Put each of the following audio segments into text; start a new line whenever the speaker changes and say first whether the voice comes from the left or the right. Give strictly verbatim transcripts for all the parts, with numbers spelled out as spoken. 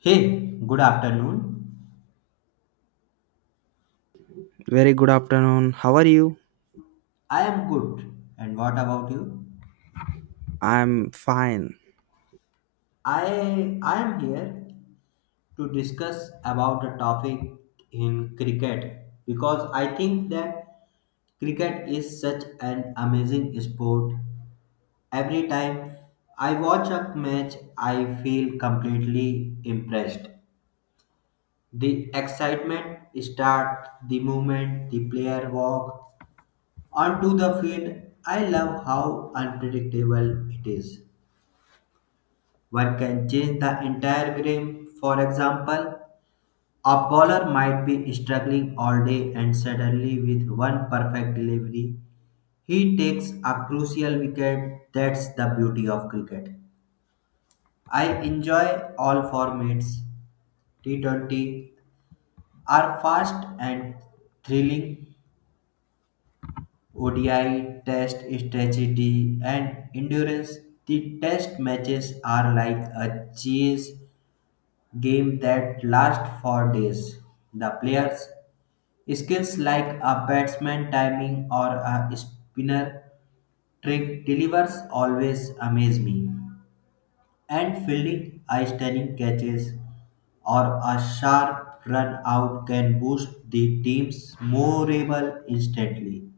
left: Hey, good afternoon.
right: Very good afternoon. How are you?
left: I am good. And what about you?
right: I'm fine.
left: I I am here to discuss about a topic in cricket because I think that cricket is such an amazing sport. Every time I watch a match, I feel completely impressed. The excitement starts the moment the player walk onto the field. I love how unpredictable it is. One can change the entire game. For example, a bowler might be struggling all day and suddenly with one perfect delivery, he takes a crucial wicket. That's the beauty of cricket. I enjoy all formats. T twenty are fast and thrilling. O D I, Test, Strategy, and Endurance. The Test matches are like a chase game that last for days. The players' skills like a batsman timing or a spinner trick delivers always amaze me. And fielding eye stunning catches or a sharp run out can boost the team's morale instantly.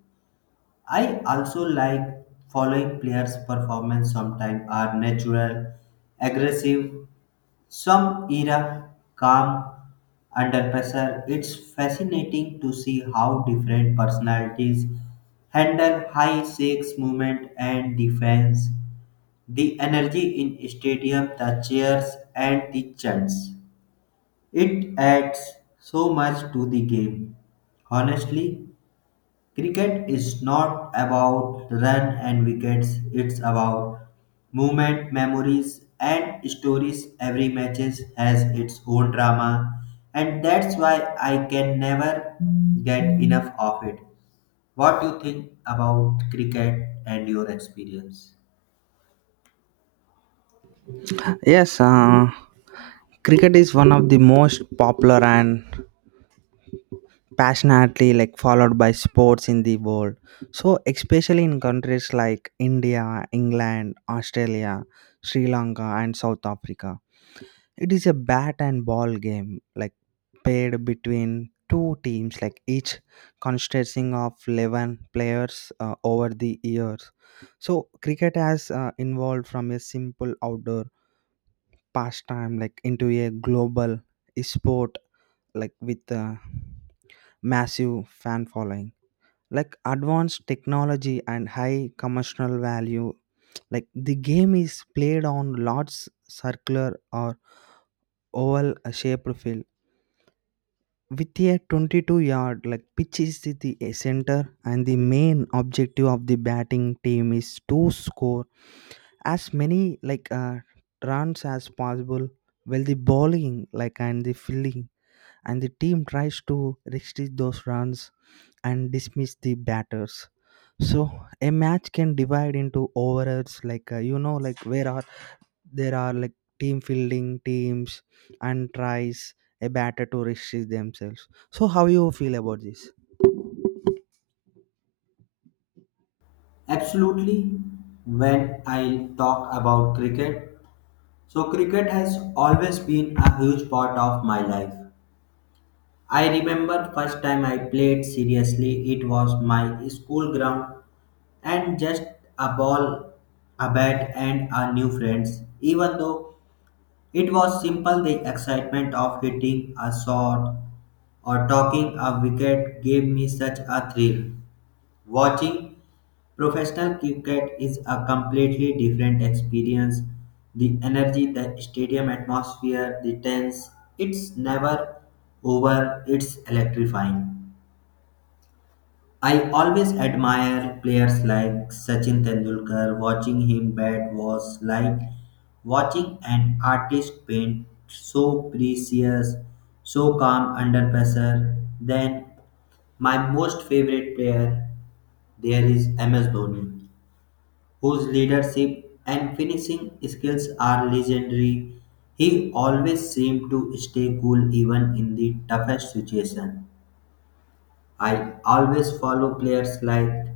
left: I also like following players' performance sometimes are natural, aggressive some era calm under pressure. It's fascinating to see how different personalities handle high stakes movement and defense. The energy in stadium, the cheers and the chants. It adds so much to the game. Honestly, cricket is not about run and wickets, it's about movement, memories, and stories. Every match has its own drama, and that's why I can never get enough of it. What do you think about cricket and your experience?
right: Yes, uh, cricket is one of the most popular and passionately like followed by sports in the world. So especially in countries like India, England, Australia, Sri Lanka and South Africa. It is a bat and ball game, like played between two teams, like each consisting of eleven players uh, over the years. So, cricket has uh, evolved from a simple outdoor pastime, like into a global sport, like with a massive fan following. Like advanced technology and high commercial value, like the game is played on large circular or oval shaped field with a twenty-two yard like pitch is the the center, and the main objective of the batting team is to score as many like uh, runs as possible while the bowling like and the fielding and the team tries to restrict those runs and dismiss the batters. So a match can divide into overs like uh, you know like where are there are like team fielding teams and tries a batter to restrict themselves. So how you feel about this?
left: Absolutely, when I talk about cricket, so cricket has always been a huge part of my life. I remember first time I played seriously, it was my school ground and just a ball, a bat and a new friends. Even though it was simple, the excitement of hitting a shot or talking a wicket gave me such a thrill. Watching professional cricket is a completely different experience. The energy, the stadium atmosphere, the tense, it's never over, it's electrifying. I always admire players like Sachin Tendulkar. Watching him bat was like watching an artist paint, so precious, so calm under pressure. Then, my most favorite player there is M S Dhoni, whose leadership and finishing skills are legendary. He always seemed to stay cool even in the toughest situation. I always follow players like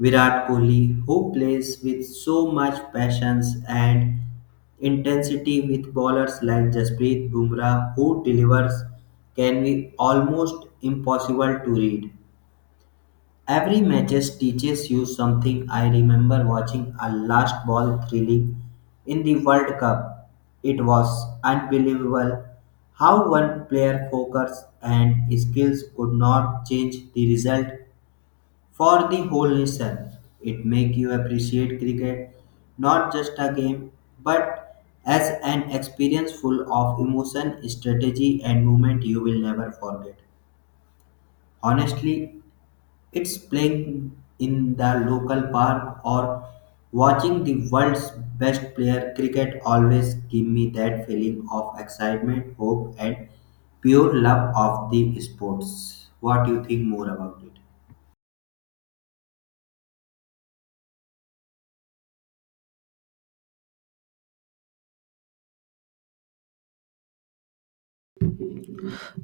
left: Virat Kohli, who plays with so much patience and intensity, with bowlers like Jasprit Bumrah, who delivers can be almost impossible to read. Every matches teaches you something. I remember watching a last ball thrilling in the World Cup. It was unbelievable how one player focus and skills could not change the result for the whole nation. It make you appreciate cricket not just a game but as an experience full of emotion, strategy and movement you will never forget. Honestly, it's playing in the local park or watching the world's best player, cricket always give me that feeling of excitement, hope and pure love of the sports. What do you think more about it?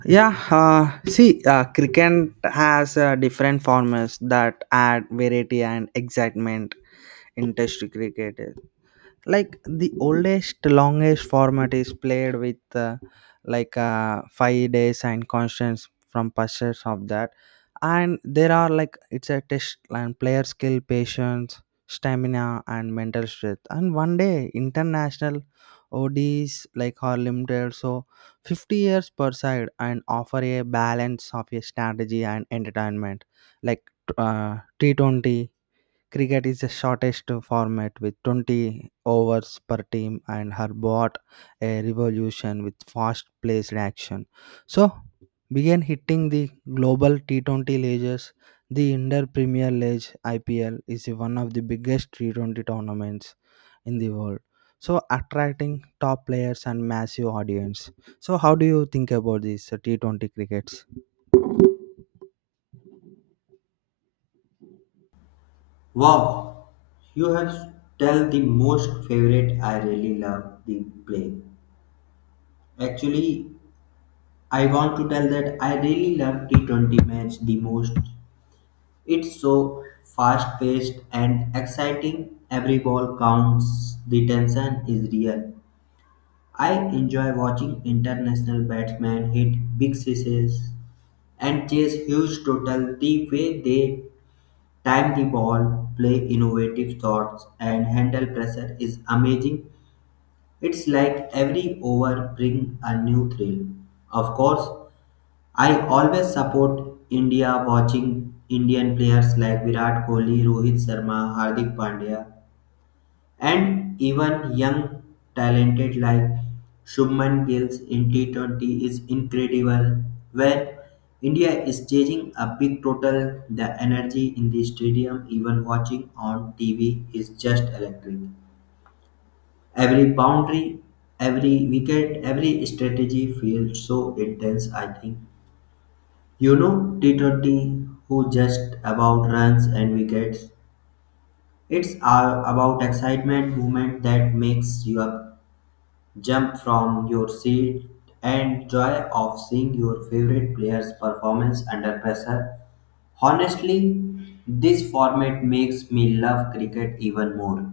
right: Yeah, uh, see, uh, cricket has uh, different formats that add variety and excitement into cricket. Like the oldest longest format is played with uh, like uh, five days and constants from pursuits of that, and there are like it's a test and player skill patience stamina and mental strength. And one day international O Ds like are limited, so fifty years per side, and offer a balance of a strategy and entertainment like uh, T twenty cricket is the shortest format with twenty overs per team and her brought a revolution with fast paced action. So began hitting the global T twenty leagues. The Inter Premier League I P L is one of the biggest T twenty tournaments in the world. So attracting top players and massive audience. So how do you think about this uh, T twenty crickets?
left: Wow, you have tell the most favorite. I really love the play. Actually, I want to tell that I really love T twenty match the most. It's so fast paced and exciting. Every ball counts. The tension is real. I enjoy watching international batsmen hit big sixes and chase huge total. The way they time the ball, play innovative thoughts, and handle pressure is amazing. It's like every over bring a new thrill. Of course, I always support India. Watching Indian players like Virat Kohli, Rohit Sharma, Hardik Pandya and even young talented like Shubman Gill's in T twenty is incredible. When India is chasing a big total, the energy in the stadium, even watching on T V, is just electric. Every boundary, every wicket, every strategy feels so intense, I think. You know, T twenty who just about runs and wickets. It's all about excitement, movement that makes you up, jump from your seat and joy of seeing your favorite player's performance under pressure. Honestly, this format makes me love cricket even more.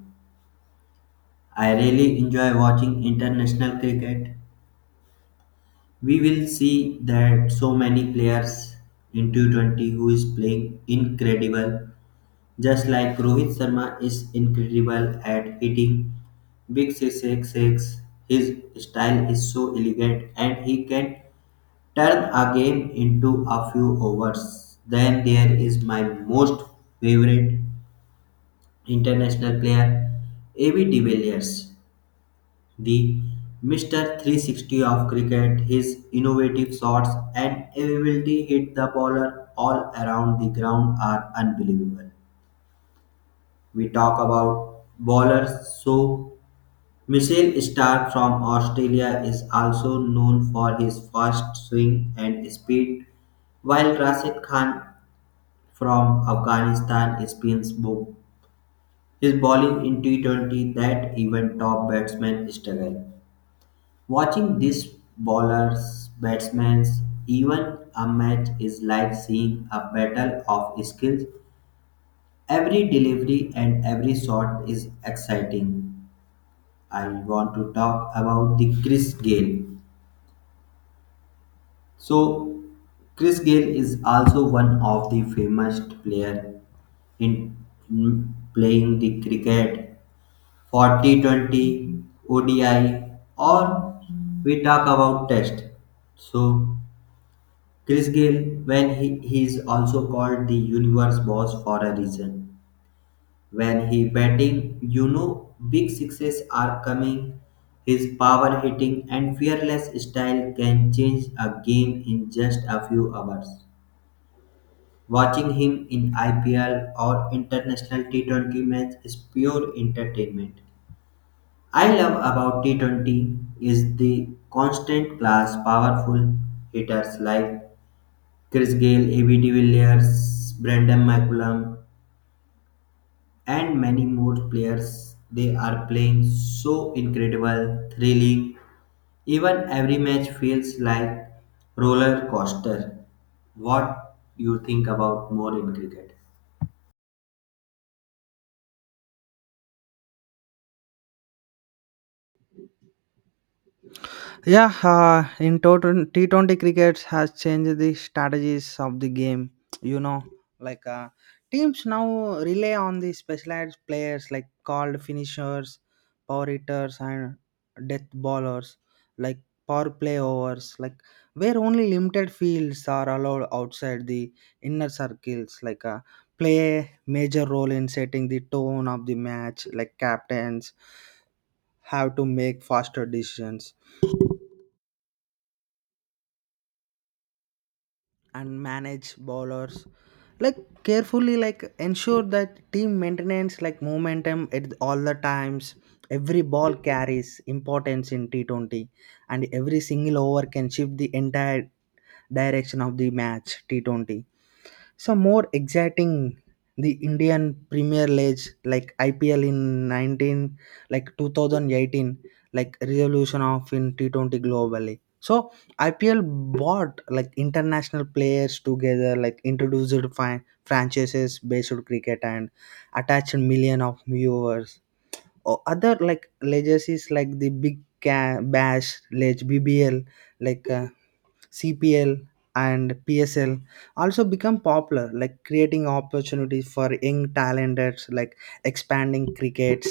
left: I really enjoy watching international cricket. We will see that so many players in two twenty who is playing incredible. Just like Rohit Sharma is incredible at hitting big sixes, his style is so elegant and he can turn a game into a few overs. Then there is my most favorite international player, A B de Villiers, the Mister three sixty of cricket. His innovative shots and ability to hit the bowler all around the ground are unbelievable. We talk about bowlers. So, Michel Starr from Australia is also known for his fast swing and speed, while Rashid Khan from Afghanistan spins bo- his bowling in T twenty that even top batsmen struggle. Watching these bowlers, batsmen, even a match is like seeing a battle of skills. Every delivery and every shot is exciting. I want to talk about the Chris Gale. So, Chris Gale is also one of the famous player in mm, playing the cricket, forty twenty, O D I, or we talk about Test. So, Chris Gale, when he, he is also called the universe boss for a reason. When he batting, you know, big sixes are coming. His power hitting and fearless style can change a game in just a few hours. Watching him in I P L or international T twenty match is pure entertainment. I love about T twenty is the constant class powerful hitters like Chris Gale, A B de Villiers, Brandon McCullum, and many more players. They are playing so incredible, thrilling. Even every match feels like roller coaster. What you think about more in cricket?
right: Yeah, uh, in total, T twenty cricket has changed the strategies of the game. You know, like uh, teams now rely on the specialized players like called finishers, power hitters, and death bowlers, like power play overs, like where only limited fields are allowed outside the inner circles. Like uh, play a major role in setting the tone of the match. Like captains have to make faster decisions and manage bowlers like carefully like ensure that team maintenance like momentum at all the times. Every ball carries importance in T twenty, and every single over can shift the entire direction of the match. T twenty some more exciting, the Indian Premier League like IPL in nineteen like twenty eighteen like resolution of in T twenty globally. So IPL brought like international players together, like introduced fi- franchises based on cricket and attached million of viewers, or other like legacies like the big Ca- bash league BBL, like uh, C P L and P S L also become popular, like creating opportunities for young talented, like expanding crickets,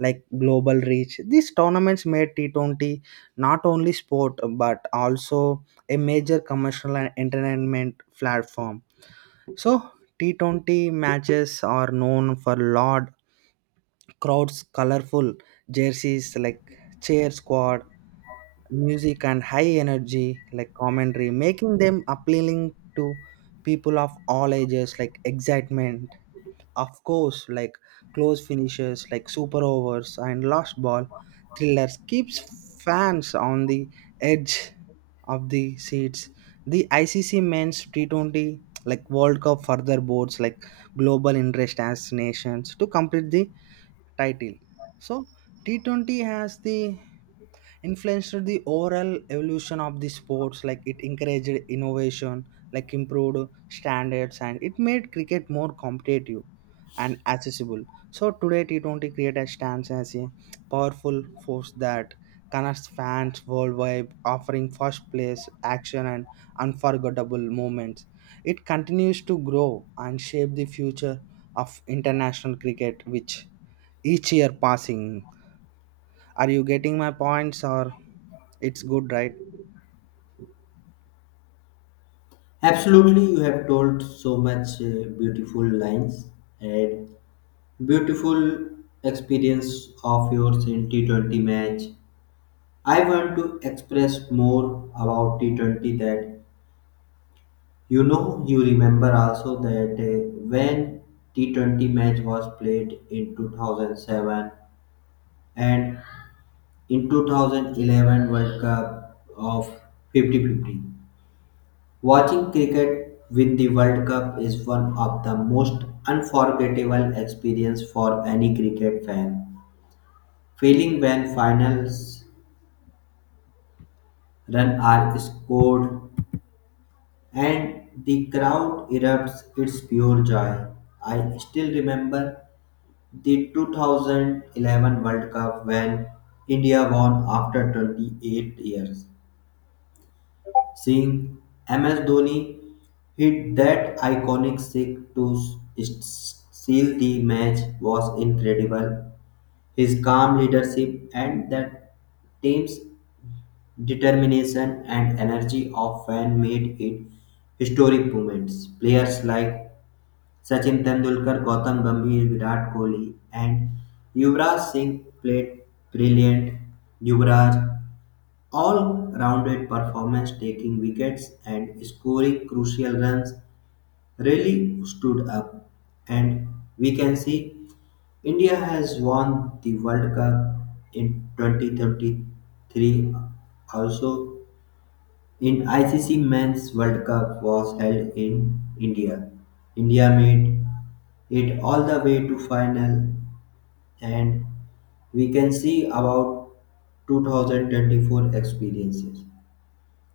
right: like global reach. These tournaments made T twenty not only sport but also a major commercial and entertainment platform. So T twenty matches are known for loud crowds, colorful jerseys like cheer squad, music and high energy like commentary, making them appealing to people of all ages, like excitement of course like close finishes like super overs and lost ball thrillers keeps fans on the edge of the seats. The ICC men's T twenty like World Cup further boards like global interest as nations to complete the title. So T twenty has the influenced the overall evolution of the sports, like it encouraged innovation, like improved standards, and it made cricket more competitive and accessible. So today T twenty cricket has stands as a powerful force that connects fans worldwide, offering first place action and unforgettable moments. It continues to grow and shape the future of international cricket which each year passing. Are you getting my points or it's good, right?
left: Absolutely, you have told so much uh, beautiful lines and beautiful experience of yours in T twenty match. I want to express more about T twenty that, you know, you remember also that uh, when T twenty match was played in two thousand seven and in two thousand eleven World Cup of fifty fifty. Watching cricket win the World Cup is one of the most unforgettable experience for any cricket fan. Feeling when finals run are scored and the crowd erupts its pure joy. I still remember the two thousand eleven World Cup when India won after twenty-eight years. Seeing M S Dhoni hit that iconic six to s- seal the match was incredible. His calm leadership and that team's determination and energy of fan made it historic moments. Players like Sachin Tendulkar, Gautam Gambhir, Virat Kohli, and Yuvraj Singh played brilliant. Yuvraj all-rounded performance, taking wickets and scoring crucial runs, really stood up. And we can see India has won the World Cup in twenty thirty-three also. In I C C Men's World Cup was held in India, India made it all the way to final, and we can see about two thousand twenty-four experiences.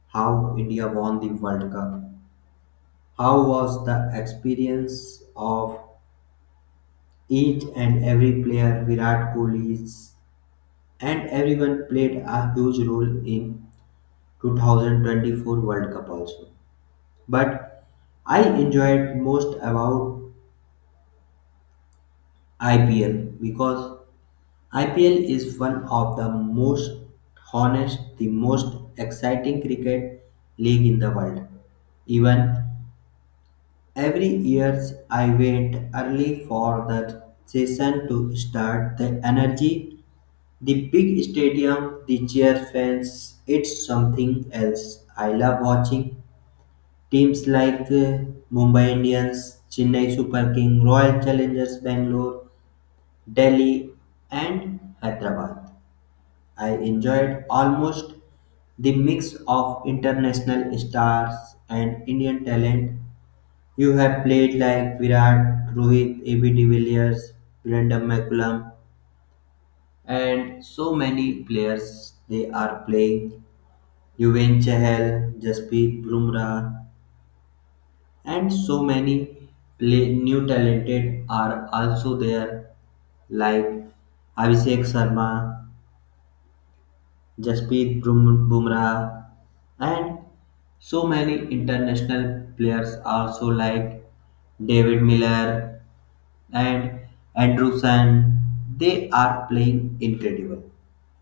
left: How India won the World Cup. How was the experience of each and every player. Virat Kohli's and everyone played a huge role in twenty twenty-four World Cup also. But I enjoyed most about I P L because I P L is one of the most honest, the most exciting cricket league in the world. Even every years I wait early for the session to start. The energy, the big stadium, the cheer fans, it's something else. I love watching teams like uh, Mumbai Indians, Chennai Super King, Royal Challengers Bangalore, Delhi, and Hyderabad. I enjoyed almost the mix of international stars and Indian talent. You have played like Virat, Rohit, A B de Villiers, Brandon McCullum, and so many players they are playing. Yuven Chahal, Jasprit Bumrah, and so many play new talented are also there, like Abhishek Sharma, Jasprit Brum- bumrah, and so many international players also, like David Miller and Anderson, they are playing incredible.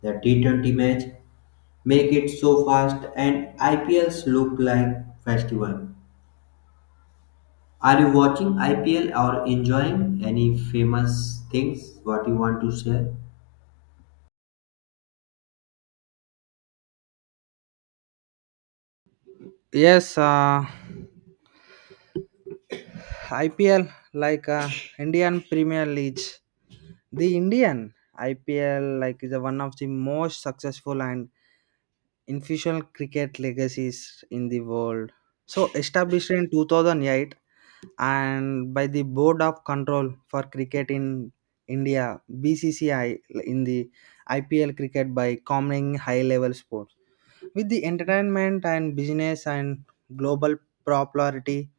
left: The T twenty match make it so fast and I P Ls look like festival. Are you watching I P L or enjoying any famous things what you want to share?
right: Yes, uh, I P L like uh, Indian Premier League. The Indian I P L like is one of the most successful and influential cricket legacies in the world. So established in two thousand eight and by the Board of Control for Cricket in India B C C I, in the I P L cricket, by combining high-level sports with the entertainment and business and global popularity,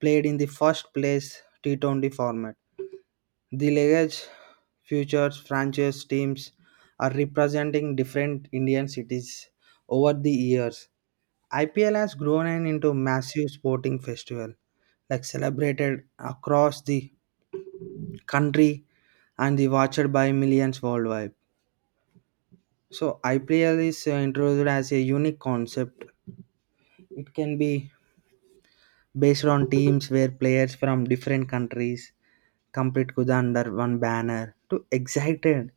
right: played in the first place T twenty format. The Legage Futures franchise teams are representing different Indian cities over the years. I P L has grown and into a massive sporting festival, like celebrated across the country and the watched by millions worldwide. So I P L is uh, introduced as a unique concept. It can be based on teams where players from different countries complete with under one banner to excited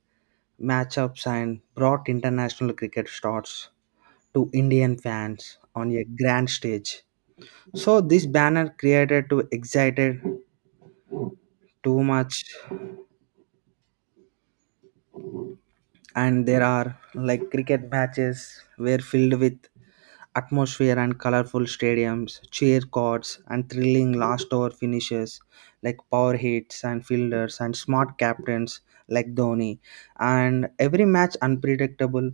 right: matchups and brought international cricket stars to Indian fans on a grand stage. So this banner created to excited too much, and there are like cricket matches were filled with atmosphere and colorful stadiums, cheer courts, and thrilling last over finishes, like power hits and fielders and smart captains like Dhoni, and every match unpredictable.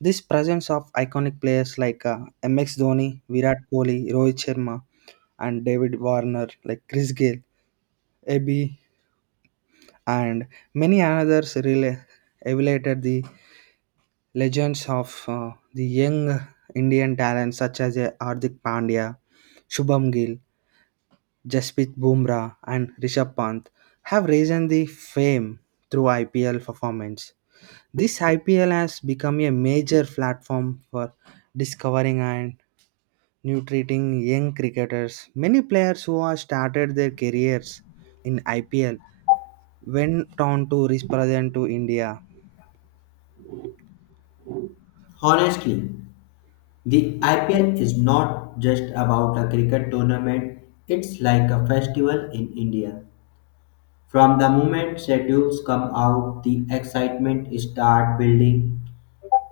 right: This presence of iconic players like uh, M X Dhoni, Virat Kohli, Rohit Sharma, and David Warner, like Chris Gale, Abby, and many others really elevated the legends of uh, the young Indian talents such as uh, Hardik Pandya, Shubham Gill, Jasprit Bumrah, and Rishabh Pant have risen the fame through I P L performance. This I P L has become a major platform for discovering and nutriting young cricketers. Many players who have started their careers in I P L went on to represent to India.
left: Honestly, the I P L is not just about a cricket tournament, it's like a festival in India. From the moment schedules come out, the excitement start building.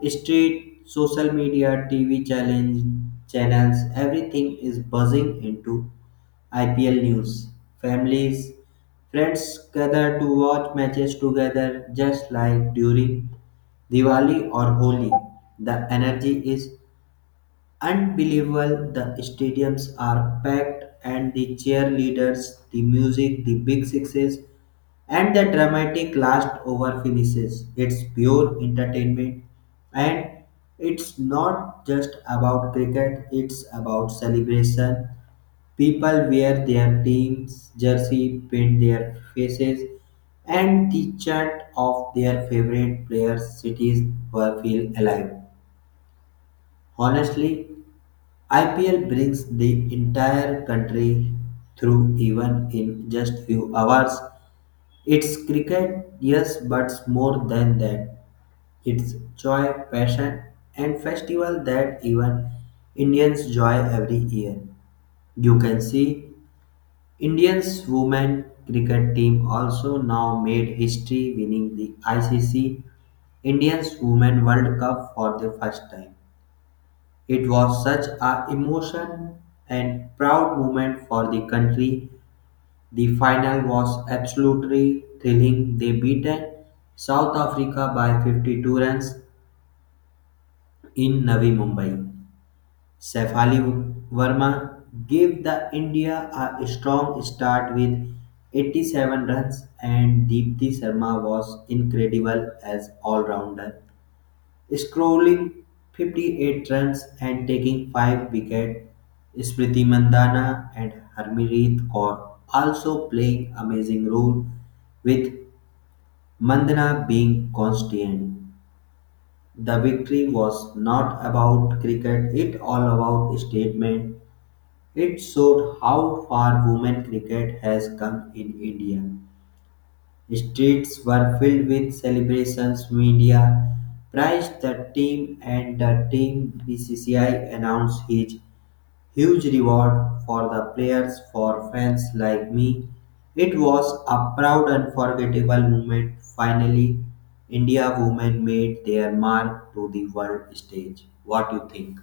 left: Street, social media, T V challenge, channels, everything is buzzing into I P L news. Families, friends gather to watch matches together just like during Diwali or Holi. The energy is unbelievable, the stadiums are packed, and the cheerleaders, the music, the big sixes, and the dramatic last over finishes. It's pure entertainment, and it's not just about cricket, it's about celebration. People wear their team's jersey, paint their faces, and the chant of their favorite players' cities were feel alive. Honestly, I P L brings the entire country through even in just few hours. It's cricket, yes, but more than that. It's joy, passion, and festival that even Indians joy every year. You can see Indians women cricket team also now made history winning the I C C Indians Women World Cup for the first time. It was such a emotion and proud moment for the country. The final was absolutely thrilling. They beaten South Africa by fifty-two runs in Navi Mumbai. Sefali Verma gave the India a strong start with eighty-seven runs and Deepthi Sharma was incredible as all-rounder, scoring fifty-eight runs and taking five wickets. Smriti Mandana and Harmanpreet Kaur also playing amazing role with Mandana being constant. The victory was not about cricket, it all about statement. It showed how far women cricket has come in India. Streets were filled with celebrations. Media praised the team, and the team B C C I announced his huge reward for the players. For fans like me, it was a proud, unforgettable moment. Finally, India women made their mark to the world stage. What do you think?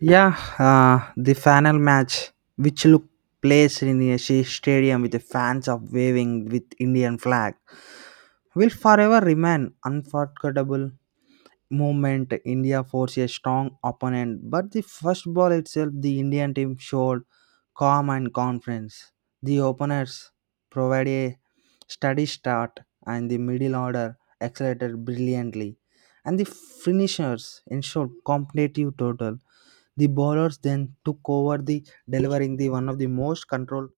right: Yeah, uh, the final match, which look placed in a sh- stadium with the fans of waving with Indian flag, will forever remain unforgettable moment. India forced a strong opponent, but the first ball itself, the Indian team showed calm and confidence. The openers provided a steady start, and the middle order accelerated brilliantly, and the finishers ensured competitive total. The bowlers then took over the delivering the one of the most controlled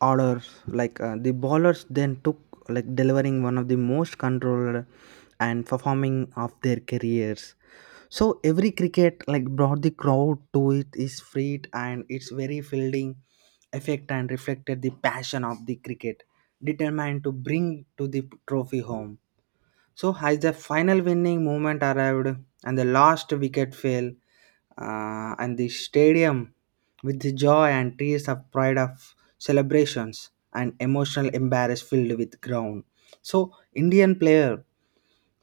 right: orders. Like uh, the bowlers then took like delivering one of the most controlled and performing of their careers. So every cricket like brought the crowd to it is feet and its very fielding effect and reflected the passion of the cricket, determined to bring to the trophy home. So as the final winning moment arrived and the last wicket fell, uh, and the stadium with the joy and tears of pride of celebrations and emotional embarrass filled with ground. So Indian player,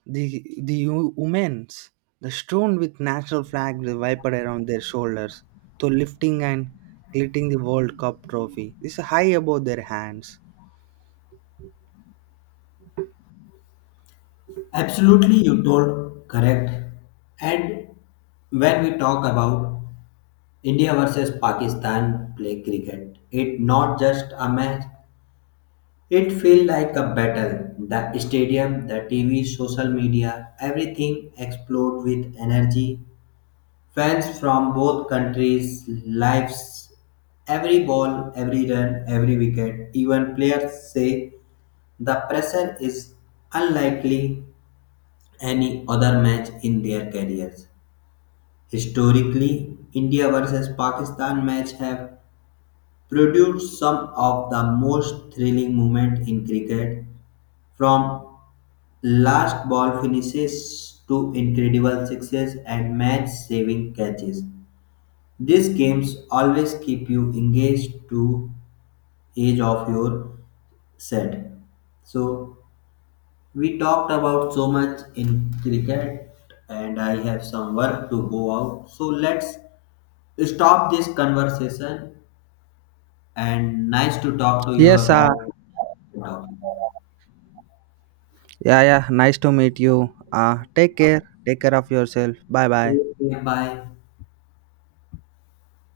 right: the the wo- women's, the strewn with national flag they wiped around their shoulders, to lifting and lifting the World Cup trophy. This is high above their hands.
left: Absolutely, you told correct. And when we talk about India versus Pakistan play cricket, it not just a match. It feel like a battle. The stadium, the T V, social media, everything explode with energy. Fans from both countries lives every ball, every run, every wicket. Even players say the pressure is unlikely any other match in their careers. Historically, India versus Pakistan match have produced some of the most thrilling moments in cricket, from last ball finishes to incredible sixes and match saving catches. These games always keep you engaged to edge of your set. So we talked about so much in cricket and I have some work to go out. So let's stop this conversation and nice to talk to you
right: Yes, uh,
left: about the topic.
right: yeah, yeah. Nice to meet you. Uh, take care. Take care of yourself. Bye bye.
left: Okay, bye.